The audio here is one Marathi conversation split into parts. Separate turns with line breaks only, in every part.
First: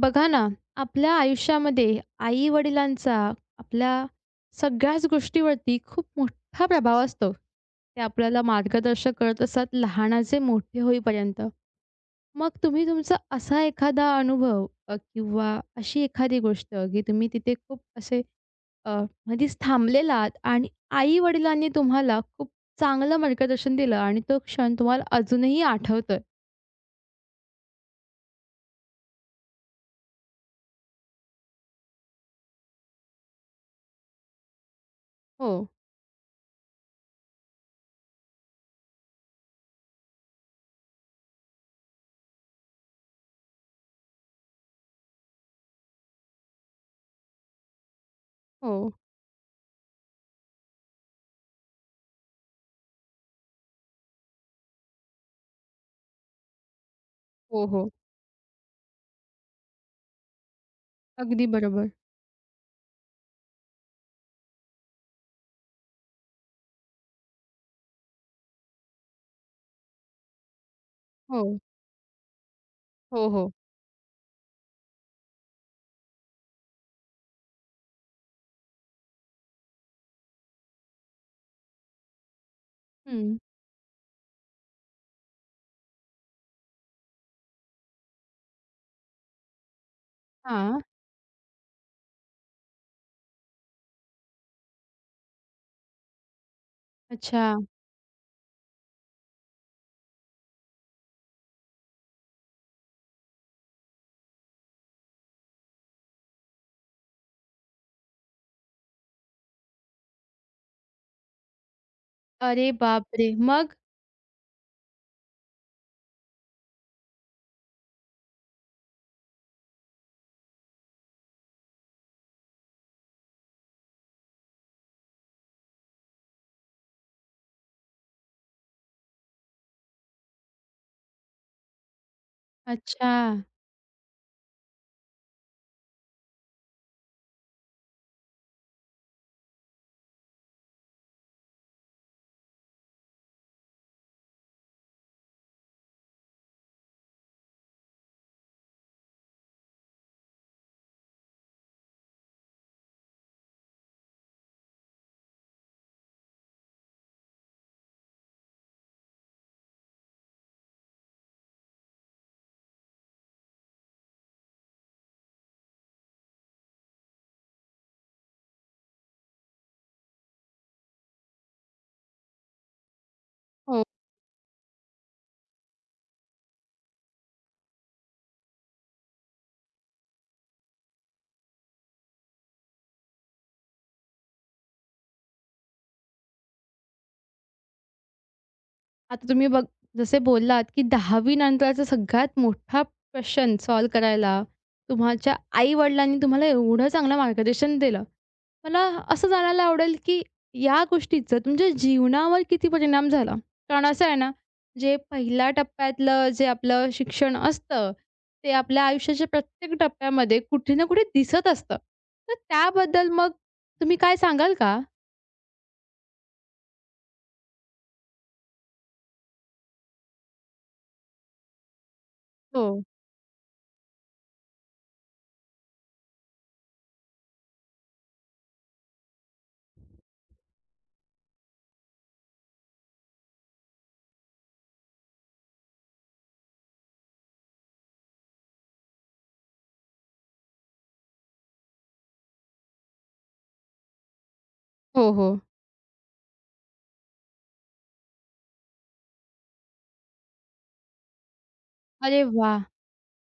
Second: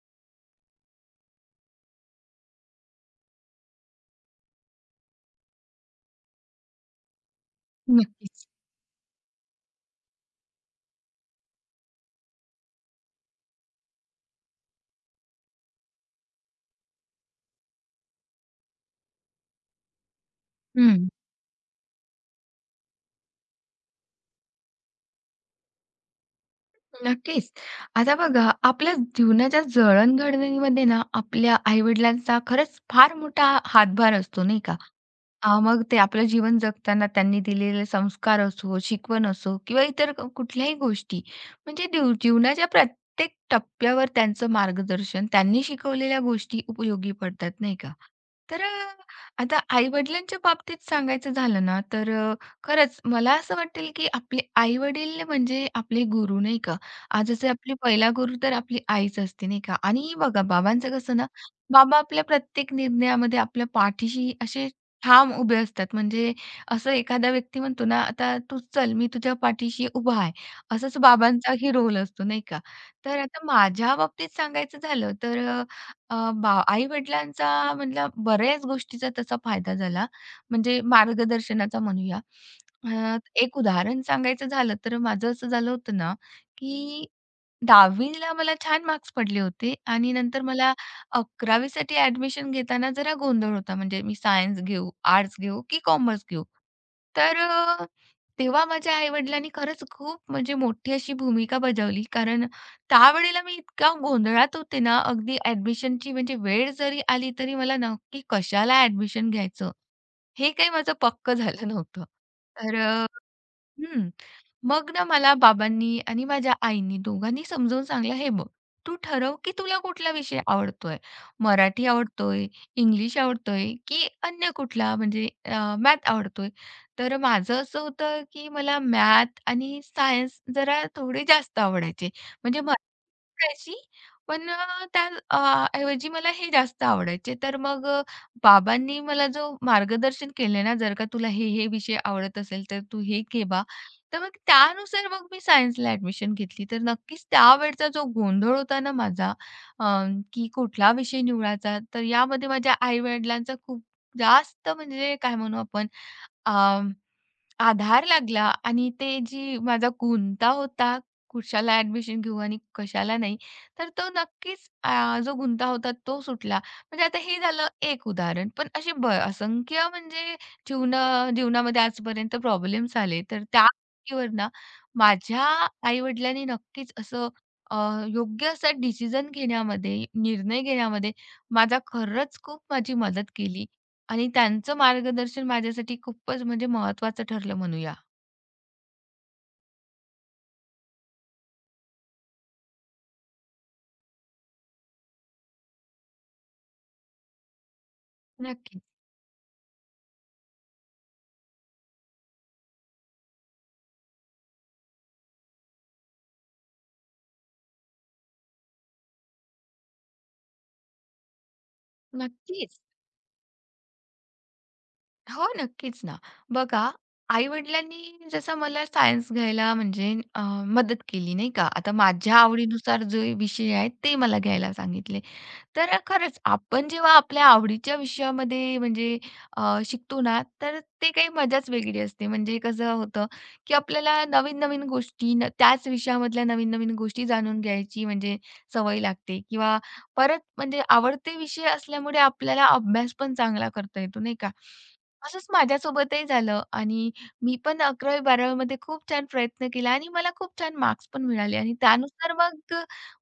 बघा ना, आपल्या आयुष्यामध्ये आई-वडिलांचा आपल्या सगळ्याच गोष्टीवरती खूप मोठा प्रभाव असतो. ते आपल्याला
नक्कीच.
मार्गदर्शन करत असतात लहानाचे मोठे होईपर्यंत. मग तुम्ही तुमचा असा एखादा अनुभव किंवा अशी एखादी गोष्ट की तुम्ही तिथे खूप असे अ, मधीच थांबलेलात आणि
हं.
आई-वडिलांनी तुम्हाला खूप चांगलं मार्गदर्शन दिलं आणि तो क्षण तुम्हाला अजूनही आठवतोय?
नक्कीच. आता बघा, आपल्या जीवनाच्या जडणघडणीमध्ये ना, आपल्या आई खरंच फार मोठा हातभार असतो, नाही का?
हो,
मग ते आपलं जीवन जगताना त्यांनी दिलेले संस्कार असो, शिकवण असो किंवा इतर कुठल्याही गोष्टी म्हणजे जीवनाच्या प्रत्येक टप्प्यावर त्यांचं मार्गदर्शन, त्यांनी शिकवलेल्या गोष्टी उपयोगी पडतात, नाही का? तर
हो.
आता आई-वडिलांच्या बाबतीत सांगायचं झालं ना, तर खरंच मला असं वाटेल की आपले आई-वडील म्हणजे आपले गुरु, नाही का? आज जसे
हो,
आपली
हो.
पहिला गुरु तर आपली आईच असते, नाही का? आणि बघा बाबांचं कसं ना,
अगदी बरोबर.
बाबा आपल्या प्रत्येक निर्णयामध्ये आपल्या पाठीशी असे ठाम उभे असतात. म्हणजे असं एखादा व्यक्ती म्हणतो ना, "आता तूच चल, मी तुझ्या पाठीशी उभा आहे." असाच
हो.
बाबांचाही रोल असतो नाही का? तर
हो,
आता
हो.
माझ्या बाबतीत सांगायचं झालं तर आई-वडिलांचा म्हटलं बऱ्याच गोष्टीचा तसा फायदा झाला. म्हणजे मार्गदर्शनाचा म्हणूया. अ,
हं.
एक उदाहरण सांगायचं झालं तर माझं असं झालं होतं ना, की 10वी ला मला छान मार्क्स पडले होते आणि नंतर मला
हां.
11वी साठी ॲडमिशन घेताना जरा गोंधळ होता, म्हणजे मी सायन्स घेऊ, आर्ट्स घेऊ की कॉमर्स घेऊ? तर
अच्छा.
तेव्हा माझ्या आई-वडिलांनी खरंच खूप म्हणजे मोठी अशी भूमिका बजावली. कारण त्यावेळेला मी इतक्या गोंधळात होते ना, अगदी ॲडमिशनची म्हणजे वेळ जरी आली, तरी मला नक्की कशाला ॲडमिशन घ्यायचं, हे काही माझं पक्कं झालं नव्हतं.
अरे
तर
बापरे! मग?
हं. मग ना मला बाबांनी आणि माझ्या आईनी दोघांनी समजावून सांगितलं, "हे बघ, तू ठरव की तुला कुठला विषय आवडतोय. मराठी आवडतोय, इंग्लिश आवडतोय की अन्य कुठला म्हणजे मॅथ आवडतोय." तर माझं असं होतं की मला मॅथ आणि सायन्स जरा थोडे जास्त आवडायचे. म्हणजे मराठी
अच्छा.
आवडायची पण त्या ऐवजी मला हे जास्त आवडायचे. तर मग बाबांनी मला जो मार्गदर्शन केले ना, "जर का तुला हे, हे विषय आवडत असेल तर तू हे घे बा." तर मग त्यानुसार मग मी सायन्सला ॲडमिशन घेतली. तर नक्कीच त्यावेळचा जो गोंधळ होता ना माझा अ, की कुठला विषय निवडायचा, तर यामध्ये माझ्या आई-वडिलांचा खूप जास्त म्हणजे काय म्हणू आपण अं, आधार लागला आणि ते जी माझा गुंता होता, कुशाला ॲडमिशन घेऊ आणि कशाला नाही, तर तो नक्कीच जो गुंता होता तो सुटला. म्हणजे आता हे झालं एक उदाहरण. पण असे असंख्य म्हणजे जीवना जीवनामध्ये आजपर्यंत प्रॉब्लेम्स आले. तर त्या
हो.
गोष्टीवर ना माझ्या आई-वडिलांनी नक्कीच असं अ, योग्य असा डिसिजन घेण्यामध्ये, निर्णय घेण्यामध्ये माझा खरंच खूप माझी मदत केली. आणि त्यांचं मार्गदर्शन माझ्यासाठी खूपच म्हणजे महत्त्वाचं ठरलं म्हणूया.
आता तुम्ही बघ जसे बोललात, की 10वी नंतरचा सगळ्यात मोठा क्वेशन सॉल्व्ह करायला तुमच्या आई-वडिलांनी तुम्हाला एवढं चांगलं मार्गदर्शन दिलं. मला
नक्कीच,
असं जाणायला आवडेल, की या गोष्टीचा तुमच्या जीवनावर किती परिणाम झाला? कारण असं आहे ना, जे पहिल्या टप्प्यातलं जे आपलं शिक्षण असतं, ते आपल्या आयुष्याच्या प्रत्येक टप्प्यामध्ये कुठे ना कुठे दिसत असतं. तर
नक्कीच.
त्याबद्दल मग तुम्ही काय सांगाल का?
हो, नक्कीच ना. बघा, आई-वडिलांनी जसं मला सायन्स घ्यायला म्हणजे मदत केली नाही का. आता माझ्या
हो.
आवडीनुसार जे विषय आहेत ते मला घ्यायला सांगितले. तर खरंच आपण जेव्हा आपल्या आवडीच्या विषयामध्ये म्हणजे शिकतो ना, तर ते काही मजाच वेगळी असते. म्हणजे कसं होतं, की आपल्याला नवीन-नवीन गोष्टी त्याच विषयामधल्या नवीन-नवीन गोष्टी जाणून घ्यायची म्हणजे सवय लागते किंवा परत म्हणजे आवडते विषय असल्यामुळे आपल्याला अभ्यास पण चांगला करता येतो, नाही का?
हो, हो.
असंच माझ्यासोबतही झालं आणि मी पण 11वी-12वी मध्ये खूप छान प्रयत्न केला आणि मला खूप छान मार्क्स पण मिळाले आणि
अरे
त्यानुसार
वाह!
मग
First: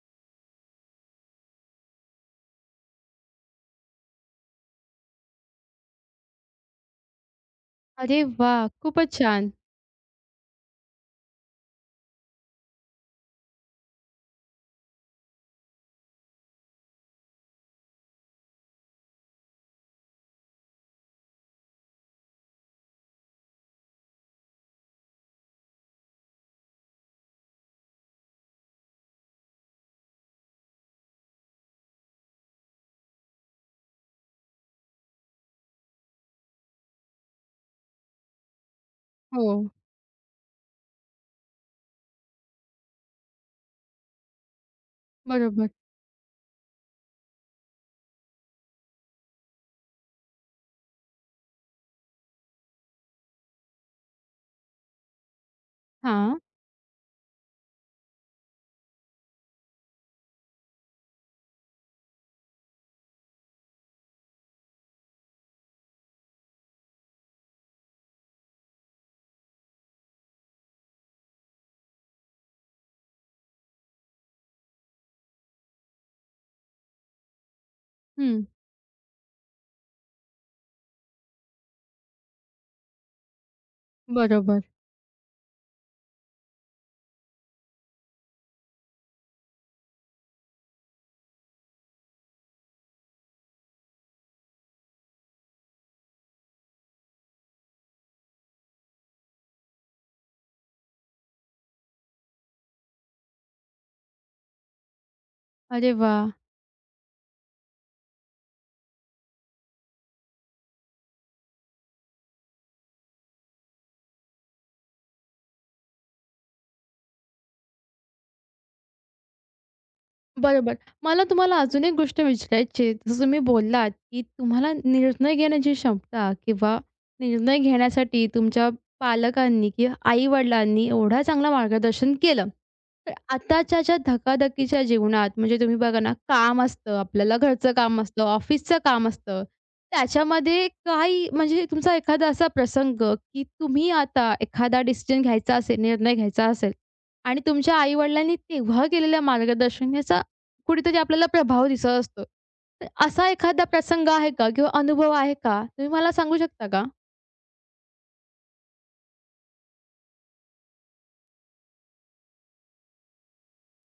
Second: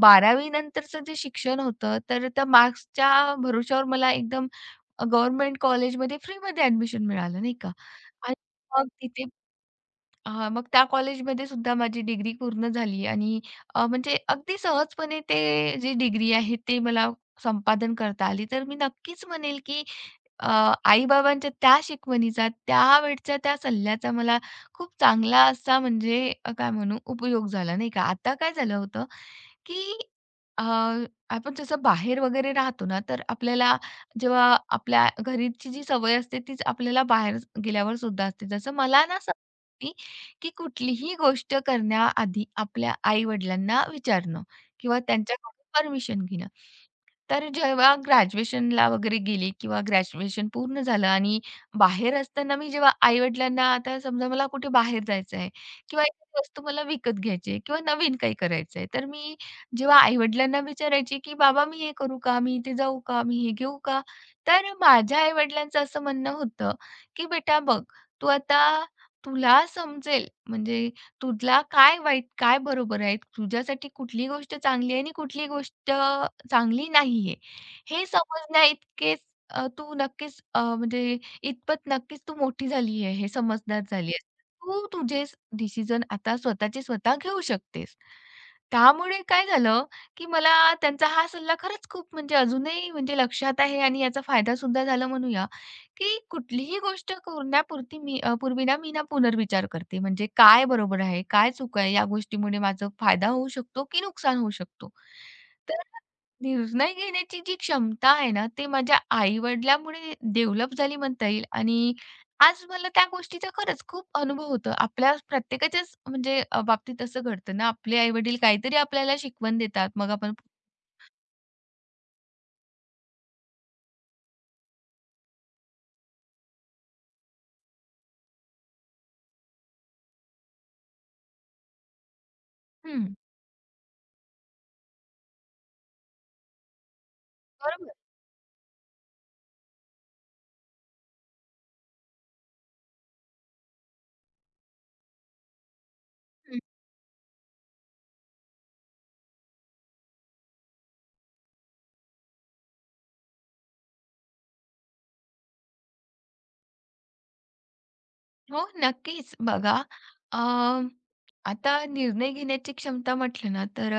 बारावी नंतरचं जे शिक्षण होतं, तर त्या मार्क्सच्या भरवशावर मला एकदम गव्हर्नमेंट कॉलेजमध्ये फ्रीमध्ये ॲडमिशन मिळालं, नाही का.
अरे
आणि
वाह!
मग
खूपच
तिथे
छान.
हां, मग त्या कॉलेजमध्ये सुद्धा माझी डिग्री पूर्ण झाली आणि म्हणजे अगदी सहजपणे ते जी डिग्री आहे ते मला संपादन करता आली. तर मी नक्कीच म्हणेल की आई-बाबांच्या त्या शिकवणीचा, त्यावेळच्या त्या सल्ल्याचा मला खूप चांगला असा म्हणजे काय म्हणू उपयोग झाला नाही का. आता काय झालं होतं की अ, आपण जसं बाहेर वगैरे राहतो ना, तर आपल्याला जेव्हा आपल्या घरची जी सवय असते तीच आपल्याला बाहेर गेल्यावर सुद्धा असते. जसं मला ना
हो,
की कुठलीही गोष्ट करण्याआधी आपल्या आई-वडिलांना विचारणं किंवा त्यांच्याकडून
बरोबर.
परमिशन घेणं. तर जेव्हा ग्रॅज्युएशनला वगैरे गेले किंवा ग्रॅज्युएशन पूर्ण झालं आणि बाहेर असताना मी जेव्हा आई-वडिलांना आता समजा मला कुठे बाहेर जायचं आहे किंवा
हां.
एखादी वस्तू मला विकत घ्यायची आहे किंवा नवीन काही करायचं आहे, तर मी जेव्हा आई-वडिलांना विचारायची की "बाबा मी हे करू का? मी इथे जाऊ का? मी हे घेऊ का?" तर माझ्या आई-वडिलांचं असं म्हणणं होतं की "बेटा बघ, तू आता तुला समजेल म्हणजे तुला काय वाईट, काय बरोबर आहे, तुझ्यासाठी कुठली गोष्ट चांगली आहे आणि कुठली गोष्ट चांगली नाहीये. हे
हं.
समजण्याइतकेच तू नक्कीच म्हणजे इतपत नक्कीच तू मोठी झाली आहे, हे समजदार झाली आहेस.
बरोबर.
तू तुझे डिसिजन आता स्वतःचे स्वतः घेऊ शकतेस. त्यामुळे काय झालं, की मला त्यांचा हा सल्ला खरंच खूप म्हणजे अजूनही म्हणजे लक्षात आहे आणि याचा फायदा सुद्धा झाला म्हणूया. की कुठलीही गोष्ट करण्यापुरती मी पूर्वी ना मी ना पुनर्विचार करते. म्हणजे काय बरोबर आहे? काय चूक आहे? या गोष्टीमुळे माझा फायदा होऊ शकतो की नुकसान होऊ शकतो? तर
अरे वाह!
निर्णय घेण्याची जी क्षमता आहे ना, ते माझ्या आई-वडिलांमुळे डेव्हलप झाली म्हणता येईल आणि आज मला त्या गोष्टीचा खरंच खूप अनुभव होतो. आपल्या प्रत्येकाच्याच म्हणजे बाबतीत असं घडतं ना, आपले आई-वडील काहीतरी आपल्याला शिकवण देतात. मग आपण
बरोबर. मला तुम्हाला अजून एक गोष्ट विचारायची आहे. जसं तुम्ही बोललात, की तुम्हाला निर्णय घेण्याची क्षमता किंवा निर्णय घेण्यासाठी तुमच्या पालकांनी किंवा आई-वडिलांनी एवढं चांगलं मार्गदर्शन केलं.
हं,
तर आताच्या ज्या धकाधकीच्या जीवनात म्हणजे तुम्ही बघा ना, काम असतं, आपल्याला घरचं
बरोबर.
काम असतं, ऑफिसचं काम असतं. त्याच्यामध्ये काही म्हणजे तुमचा एखादा असा प्रसंग, की तुम्ही आता एखादा डिसिजन घ्यायचा असेल, निर्णय घ्यायचा असेल आणि तुमच्या आई तेव्हा केलेलं मार्गदर्शन याचा कुठेतरी आपल्याला प्रभाव दिसत असतो. तर असा एखादा प्रसंग आहे का किंवा अनुभव आहे का? तुम्ही मला सांगू शकता का?
हो, नक्कीच. बघा अ, आता निर्णय घेण्याची क्षमता म्हटलं ना, तर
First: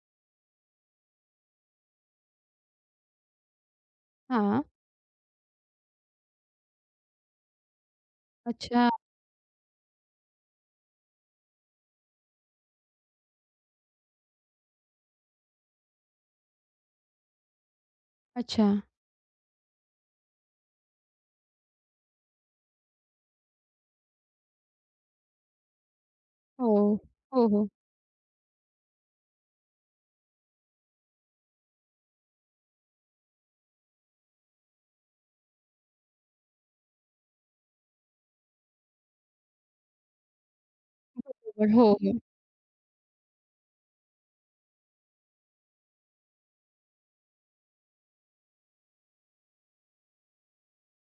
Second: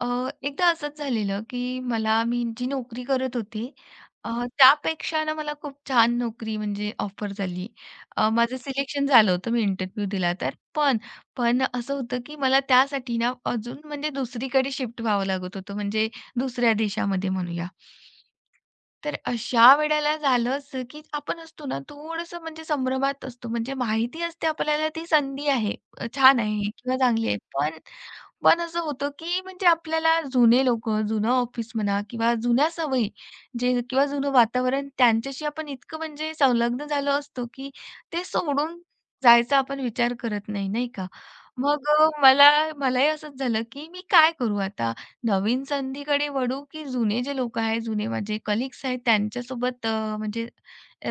एकदा असंच झालेलं, की मला मी जी नोकरी करत होते अ,
हां.
त्यापेक्षा ना मला खूप छान नोकरी म्हणजे ऑफर झाली. माझं
अच्छा,
सिलेक्शन झालं होतं, मी इंटरव्ह्यू दिला तर. पण पण असं होतं, की मला त्यासाठी ना अजून म्हणजे दुसरीकडे शिफ्ट व्हावं लागत होतं, म्हणजे दुसऱ्या देशामध्ये म्हणूया.
अच्छा.
तर अशा वेळेला झालं असं, की आपण असतो ना थोडंसं म्हणजे संभ्रमात असतो. म्हणजे माहिती असते आपल्याला ती संधी आहे, छान आहे
हो.
किंवा चांगली आहे.
हो, हो.
पण पण असं होतं, की म्हणजे आपल्याला जुने लोकं, जुनं ऑफिस म्हणा किंवा जुन्या सवयी जे किंवा जुनं वातावरण त्यांच्याशी आपण इतकं म्हणजे संलग्न झालो असतो, की ते सोडून जायचा आपण विचार करत नाही, नाही का?
बरोबर.
मग
हो, हो.
मलाही असंच झालं, की मी काय करू आता? नवीन संधीकडे वळू, की जुने जे लोकं आहेत, जुने माझे कलीग्स आहेत त्यांच्यासोबत म्हणजे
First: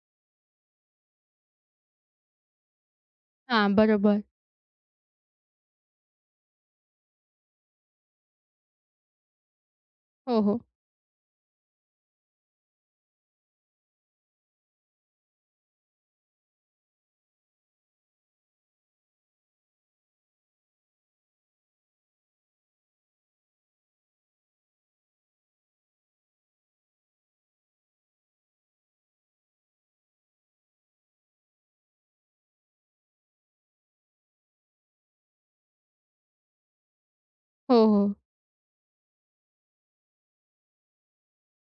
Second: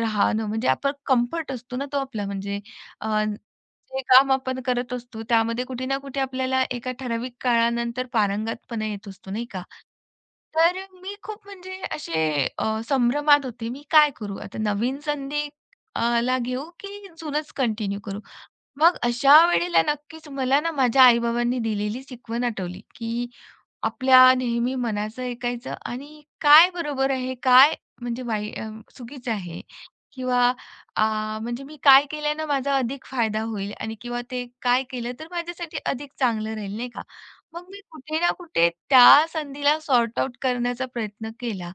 राहणं म्हणजे आपण कम्फर्ट असतो ना तो आपला म्हणजे अ,
हां,
जे
बरोबर.
काम आपण करत असतो त्यामध्ये कुठे ना कुठे आपल्याला एका ठराविक काळानंतर पारंगतपणा येत असतो, नाही का?
हो, हो.
तर मी खूप म्हणजे असे संभ्रमात होते, मी काय करू? आता नवीन संधी ...ला घेऊ, की जुनंच कंटिन्यू करू? मग अशा वेळेला नक्कीच मला ना माझ्या आई-बाबांनी दिलेली शिकवण आठवली, की आपल्या नेहमी मनाचं ऐकायचं आणि काय बरोबर आहे, काय म्हणजे चुकीचं आहे किंवा अ, म्हणजे मी काय केल्यानं माझा अधिक फायदा होईल आणि किंवा ते काय केलं तर माझ्यासाठी अधिक चांगलं राहील, नाही का? मग मी
हो, हो.
कुठे ना कुठे त्या संधीला सॉर्ट आउट करण्याचा प्रयत्न केला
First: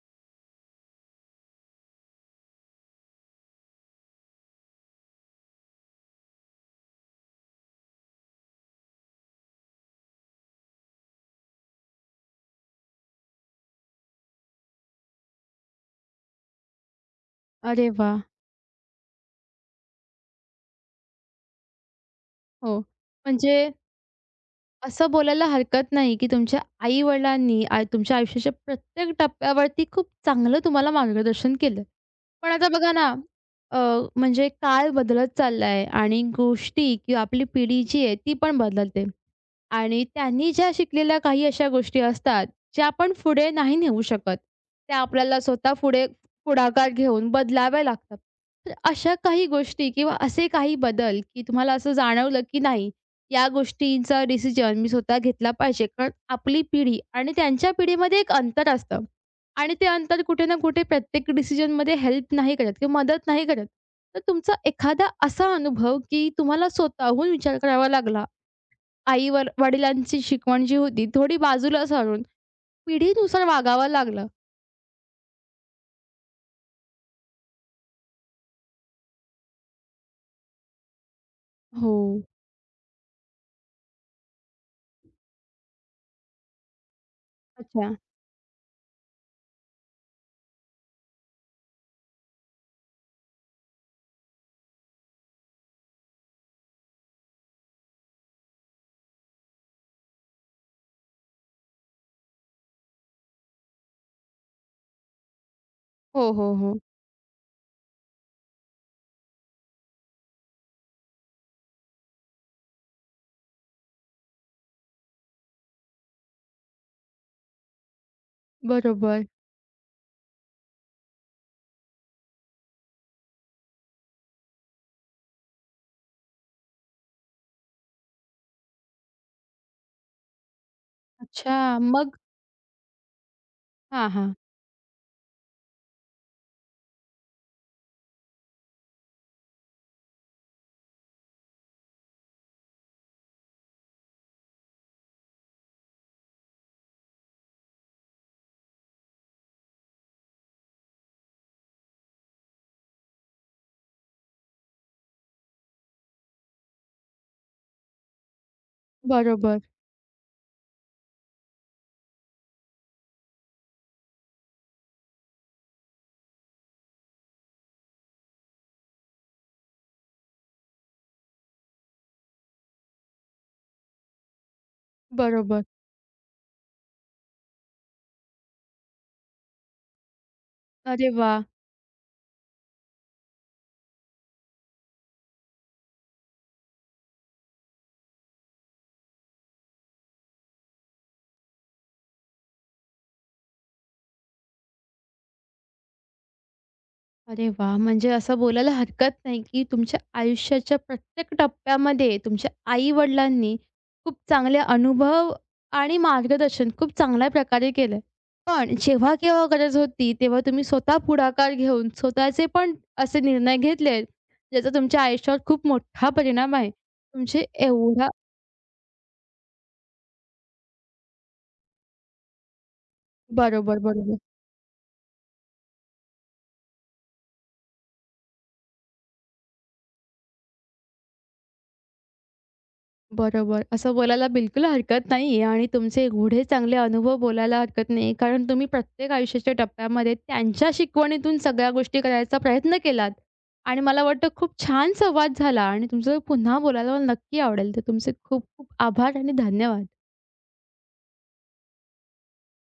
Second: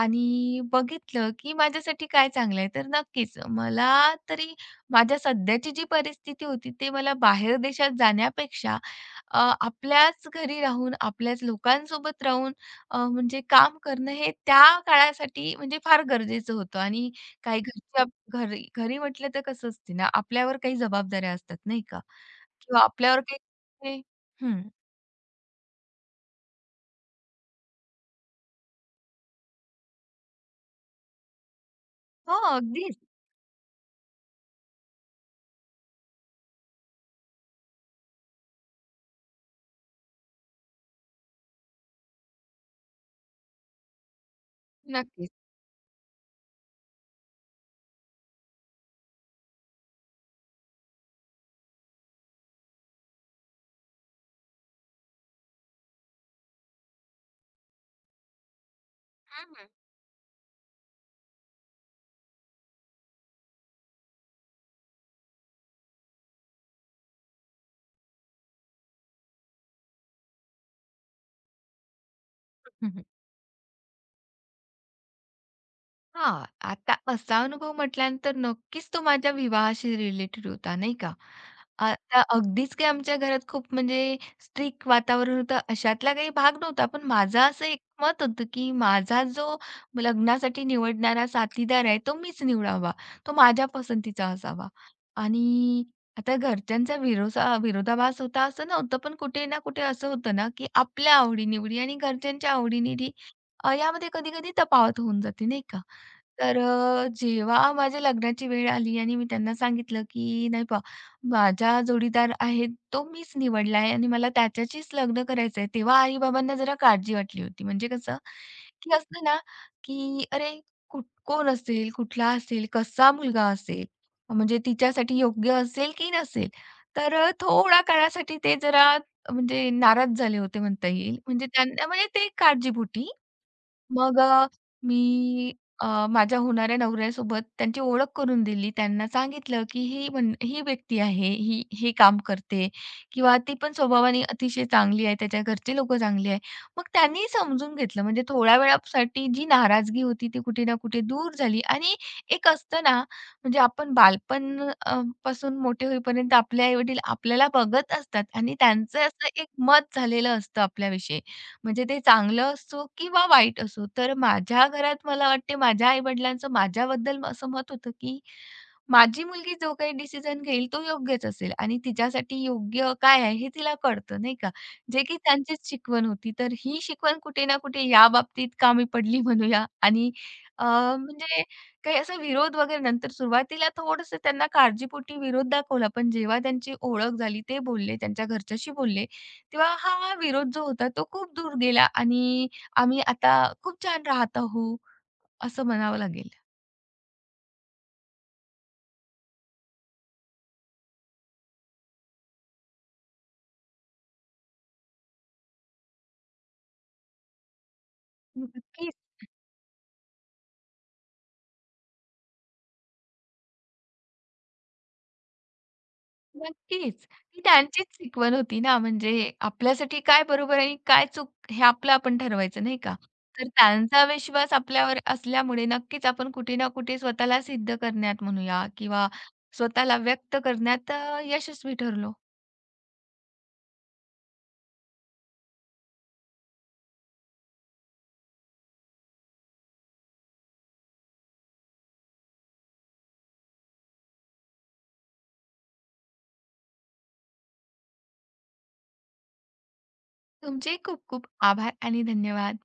आणि बघितलं, की माझ्यासाठी काय चांगलं आहे. तर नक्कीच मला तरी माझ्या सध्याची जी परिस्थिती होती, ते मला बाहेर देशात जाण्यापेक्षा आपल्याच घरी राहून, आपल्याच लोकांसोबत राहून म्हणजे काम करणं हे त्या काळासाठी म्हणजे फार गरजेचं होतं आणि काही
अरे वाह!
घरी घरी म्हटलं तर कसं असते ना, आपल्यावर काही जबाबदाऱ्या असतात नाही का?
हो.
किंवा आपल्यावर
म्हणजे
काही हं.
असं बोलायला हरकत नाही, की तुमच्या आई-वडिलांनी आ तुमच्या आयुष्याच्या प्रत्येक टप्प्यावरती खूप चांगलं तुम्हाला मार्गदर्शन केलं.
हो,
पण आता बघा
अगदीच.
ना, अ, म्हणजे काळ बदलत चाललाय आणि गोष्टी किंवा आपली पिढी जी आहे ती पण बदलते. आणि त्यांनी ज्या शिकलेल्या काही अशा गोष्टी असतात, ज्या आपण पुढे नाही नेऊ शकत. त्या
नक्कीच.
आपल्याला स्वतः पुढे पुढाकार घेऊन बदलाव्या लागतात. तर अशा काही गोष्टी किंवा असे काही बदल, की तुम्हाला असं जाणवलं, की नाही या गोष्टींचा डिसिजन मी स्वतः घेतला पाहिजे. कारण आपली पिढी आणि त्यांच्या पिढीमध्ये एक अंतर असतं
हं,
आणि ते अंतर कुठे ना कुठे प्रत्येक डिसिजनमध्ये हेल्प नाही करत किंवा मदत नाही करत. तर तुमचा एखादा असा अनुभव, की तुम्हाला स्वतःहून विचार करावा लागला, आईवर वडिलांची शिकवण जी होती थोडी बाजूला सारून
हं.
पिढीनुसार वागावं लागलं?
हां, आता असा अनुभव म्हटल्यानंतर नक्कीच तो माझ्या विवाहाशी रिलेटेड होता, नाही का.
हो.
आता अगदीच काही आमच्या घरात खूप म्हणजे स्ट्रिक्ट वातावरण होतं, अशातला काही भाग नव्हता. पण माझं असं एक
अच्छा.
मत होतं, की माझा जो लग्नासाठी निवडणारा साथीदार आहे, तो मीच निवडावा. तो माझ्या पसंतीचा असावा. आणि आता घरच्यांचा विरोधाभास होता असं नव्हतं, पण कुठे ना कुठे असं होतं ना, की आपल्या आवडी आणि घरच्यांच्या आवडी यामध्ये कधी-कधी तफावत होऊन जाते, नाही का.
हो, हो,
तर
हो.
जेव्हा माझ्या लग्नाची वेळ आली आणि मी त्यांना सांगितलं, की "नाही पहा, माझा जोडीदार आहे तो मीच निवडला आहे आणि मला त्याच्याशीच लग्न करायचं आहे." तेव्हा आई-बाबांना जरा काळजी वाटली होती. म्हणजे कसं, की
बरोबर.
असतं ना, की "अरे, कोण असेल, कुठला असेल, कसा मुलगा असेल, म्हणजे तिच्यासाठी योग्य असेल की नसेल?" तर थोडा काळासाठी ते जरा म्हणजे नाराज झाले होते म्हणता येईल. म्हणजे
अच्छा.
त्यांना म्हणजे
मग
ते काळजीपोटी.
हां,
मग
हां.
मी माझ्या होणाऱ्या नवऱ्यासोबत त्यांची ओळख करून दिली. त्यांना सांगितलं, की ही व्यक्ती आहे, ही हे काम करते किंवा ती पण स्वभावाने अतिशय चांगली आहे, त्याच्या घरचे लोकं चांगली आहे. मग त्यांनी समजून घेतलं. म्हणजे थोड्या वेळासाठी जी नाराजगी होती ती कुठे ना कुठे दूर झाली आणि एक असतं ना, म्हणजे आपण बालपण पासून मोठे होईपर्यंत आपले आई-वडील आपल्याला बघत असतात आणि त्यांचं असं एक
बरोबर,
मत झालेलं असतं आपल्याविषयी. म्हणजे ते चांगलं असो किंवा वाईट असो. तर माझ्या घरात मला वाटते माझ्या आई-वडिलांचं माझ्याबद्दल असं मत होतं, की माझी मुलगी जो काही डिसिजन घेईल तो योग्यच असेल आणि तिच्यासाठी योग्य काय आहे हे तिला कळतं नाही का. जे की
बरोबर.
त्यांचीच शिकवण होती. तर ही शिकवण कुठे ना कुठे याबाबतीत कामी पडली म्हणूया आणि
अरे
म्हणजे
वाह!
काही असा विरोध वगैरे नंतर सुरुवातीला थोडंसं त्यांना काळजीपोटी विरोध दाखवला. पण जेव्हा त्यांची ओळख झाली ते बोलले, त्यांच्या घरच्याशी बोलले. तेव्हा हा विरोध जो होता तो खूप दूर गेला आणि आम्ही आता खूप छान राहत आहो, असं म्हणावं लागेल.
अरे वाह! म्हणजे असं बोलायला हरकत नाही, की तुमच्या आयुष्याच्या प्रत्येक टप्प्यामध्ये तुमच्या आई-वडिलांनी खूप चांगले अनुभव आणि मार्गदर्शन खूप चांगल्या प्रकारे केलं. पण
नक्कीच,
जेव्हा केव्हा गरज होती, तेव्हा तुम्ही स्वतः पुढाकार घेऊन स्वतःचे पण असे निर्णय घेतलेत, ज्याचा तुमच्या आयुष्यावर खूप मोठा परिणाम आहे.
नक्कीच. ती
तुमचे
त्यांचीच
एवढा
शिकवण होती ना, म्हणजे आपल्यासाठी काय बरोबर आणि काय चूक हे आपलं आपण ठरवायचं नाही का? तर
बरोबर,
त्यांचा
बरोबर.
विश्वास आपल्यावर असल्यामुळे नक्कीच आपण कुठे ना कुठे स्वतःला सिद्ध करण्यात म्हणूया किंवा स्वतःला व्यक्त करण्यात यशस्वी ठरलो.
बरोबर. असं बोलायला बिलकुल हरकत नाहीये आणि तुमचे एवढे चांगले अनुभव बोलायला हरकत नाही. कारण तुम्ही प्रत्येक आयुष्याच्या टप्प्यामध्ये त्यांच्या शिकवणीतून सगळ्या गोष्टी करायचा प्रयत्न केलात आणि मला वाटतं खूप छान संवाद झाला आणि तुमचं पुन्हा बोलायला मला नक्की आवडेल. तर तुमचे खूप खूप आभार आणि धन्यवाद.
तुमचेही खूप खूप आभार आणि धन्यवाद.